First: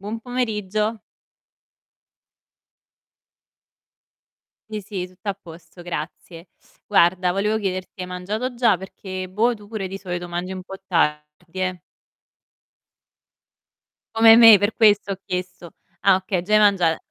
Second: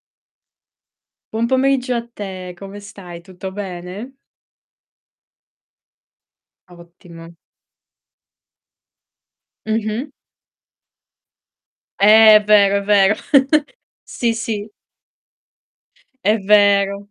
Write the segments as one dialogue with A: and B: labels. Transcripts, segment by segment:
A: Buon pomeriggio.
B: Buon pomeriggio a te, come stai? Tutto bene?
A: Sì, sì, tutto a posto, grazie. Guarda,
B: Ottimo.
A: volevo chiederti: hai mangiato già? Perché boh, tu pure di
B: Mh-mh.
A: solito mangi un po' tardi, eh.
B: Eh, è vero, è vero. Sì,
A: Come me,
B: sì.
A: per questo ho chiesto. Ah,
B: È
A: okay, già hai mangia
B: vero,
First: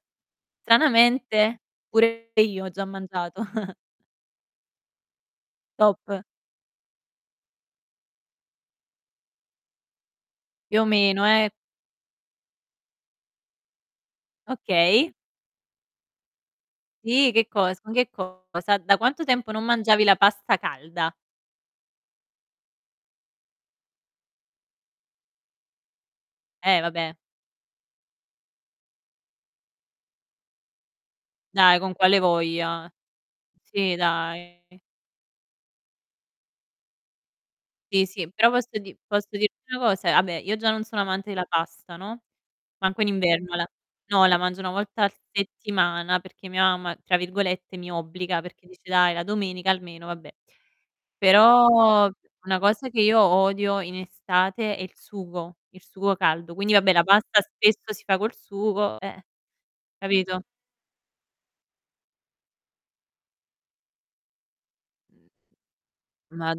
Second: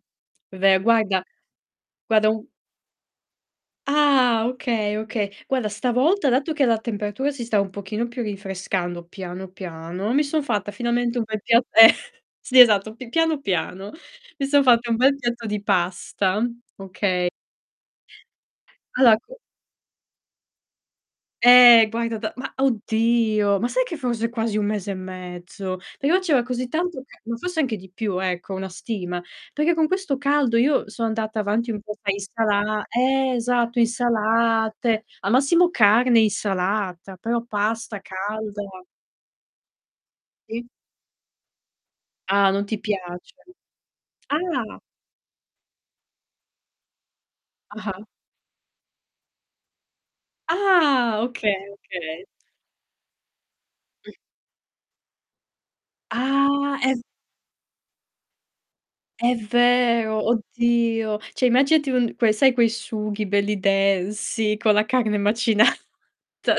B: è ver guarda
A: stranamente
B: guarda
A: pure
B: un
A: io ho già mangiato.
B: Ah, okay, okay. Guarda,
A: Top.
B: stavolta dato che la temperatura si sta un pochino più rinfrescando piano, piano, mi son fatta
A: Più o
B: finalmente
A: meno,
B: un bel
A: eh.
B: pia eh, sì, esatto, p piano, piano. Mi son fatta un
A: Okay.
B: bel piatto di pasta, oka
A: Sì, che cosa? Ma che cosa? Da
B: Allora
A: quanto
B: [unintelligible]
A: tempo non mangiavi la pasta calda?
B: Ehm, guarda da ma oddio, ma sai che forse quasi 1 mese e mezzo, però c'era così
A: Eh, va
B: tanto
A: beh.
B: [unintelligible] ma forse anche di più, ecco, una stima, perché con questo caldo io sono andata avanti
A: Dai,
B: un
A: con
B: po' tra
A: quale
B: insala
A: voglia?
B: ehm, esatto,
A: Sì, dai.
B: insalate, al massimo carne e insalata, però pasta
A: Sì, sì, però
B: calda
A: posso di posso dirti una cosa: ah beh, io
B: Sì.
A: già non sono amante della pasta, no,
B: Ah, non ti
A: manco in
B: piace.
A: inverno la no, la mangio 1
B: Ah.
A: volta a settimana perché mia mamma tra virgolette "mi
B: Ah-ah.
A: obbliga" perché dice: "Dai, la domenica almeno". Vabbè.
B: Ah, okay,
A: Però,
B: okay.
A: una cosa che io odio in estate è il sugo, il sugo caldo. Quindi
B: Ah,
A: vabbè,
B: è v
A: la pasta spesso si fa col sugo, eh.
B: è vero,
A: Capito?
B: oddio. Cioè immaginati un quei sai quei sughi belli densi con la carne macinata.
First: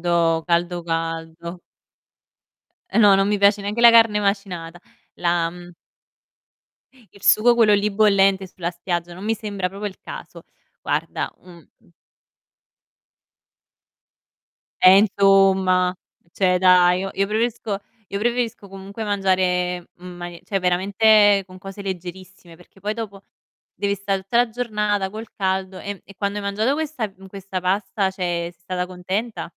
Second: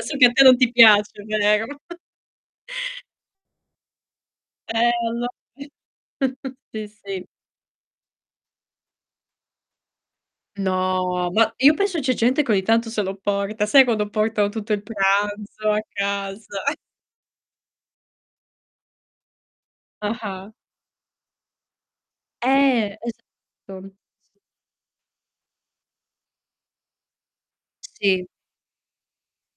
B: So che a te non ti
A: caldo,
B: piace,
A: caldo.
B: vero?
A: E no, non mi piace neanche la carne macinata.
B: Eh allo
A: La, mhmm
B: sì,
A: il
B: sì.
A: sugo quello lì bollente sulla spiaggia non mi sembra proprio il caso.
B: No,
A: Guarda,
B: ma
A: mhmm,
B: io
A: mh
B: penso c'è gente che ogni tanto se lo porta. Sai quando portano tutto il
A: E
B: pranzo a
A: insomma,
B: casa?
A: cioè dai, io io preferisco io preferisco comunque mangiare, mhmm, manie
B: Ah-ah.
A: cioè veramente con cose leggerissime, perché poi
B: Eh,
A: dopo
B: esatto.
A: devi sta tutta la giornata col caldo, ehm, e quando hai mangiato questa mhmm, questa pasta,
B: Sì.
A: cioè sei stata contenta?